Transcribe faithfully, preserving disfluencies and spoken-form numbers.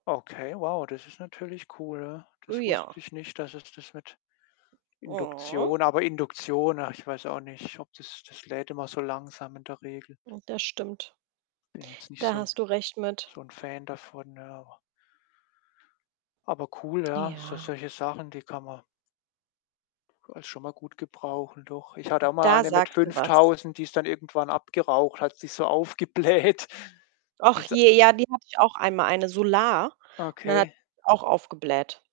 Okay, wow, das ist natürlich cool, ja. Äh, Das wusste ja. ich nicht, dass es das mit Mhm. Induktion aber Induktion, ach, ich weiß auch nicht, ob das das lädt immer so langsam in der Regel. Hm, das stimmt. Bin jetzt nicht Da so 'n hast du recht mit. so 'n Fan davon, ja, auch Aber cool, ja, so Ja. solche Sachen, die kann man als schon mal gut gebrauchen, doch. Ich hatte auch mal Da eine mit sagst du was. fünftausend, die ist dann irgendwann abgeraucht, hat sich so aufgebläht. Ach Ist da je, ja, die hatte ich auch einmal, eine Solar und dann hat Okay. die auch aufgebläht.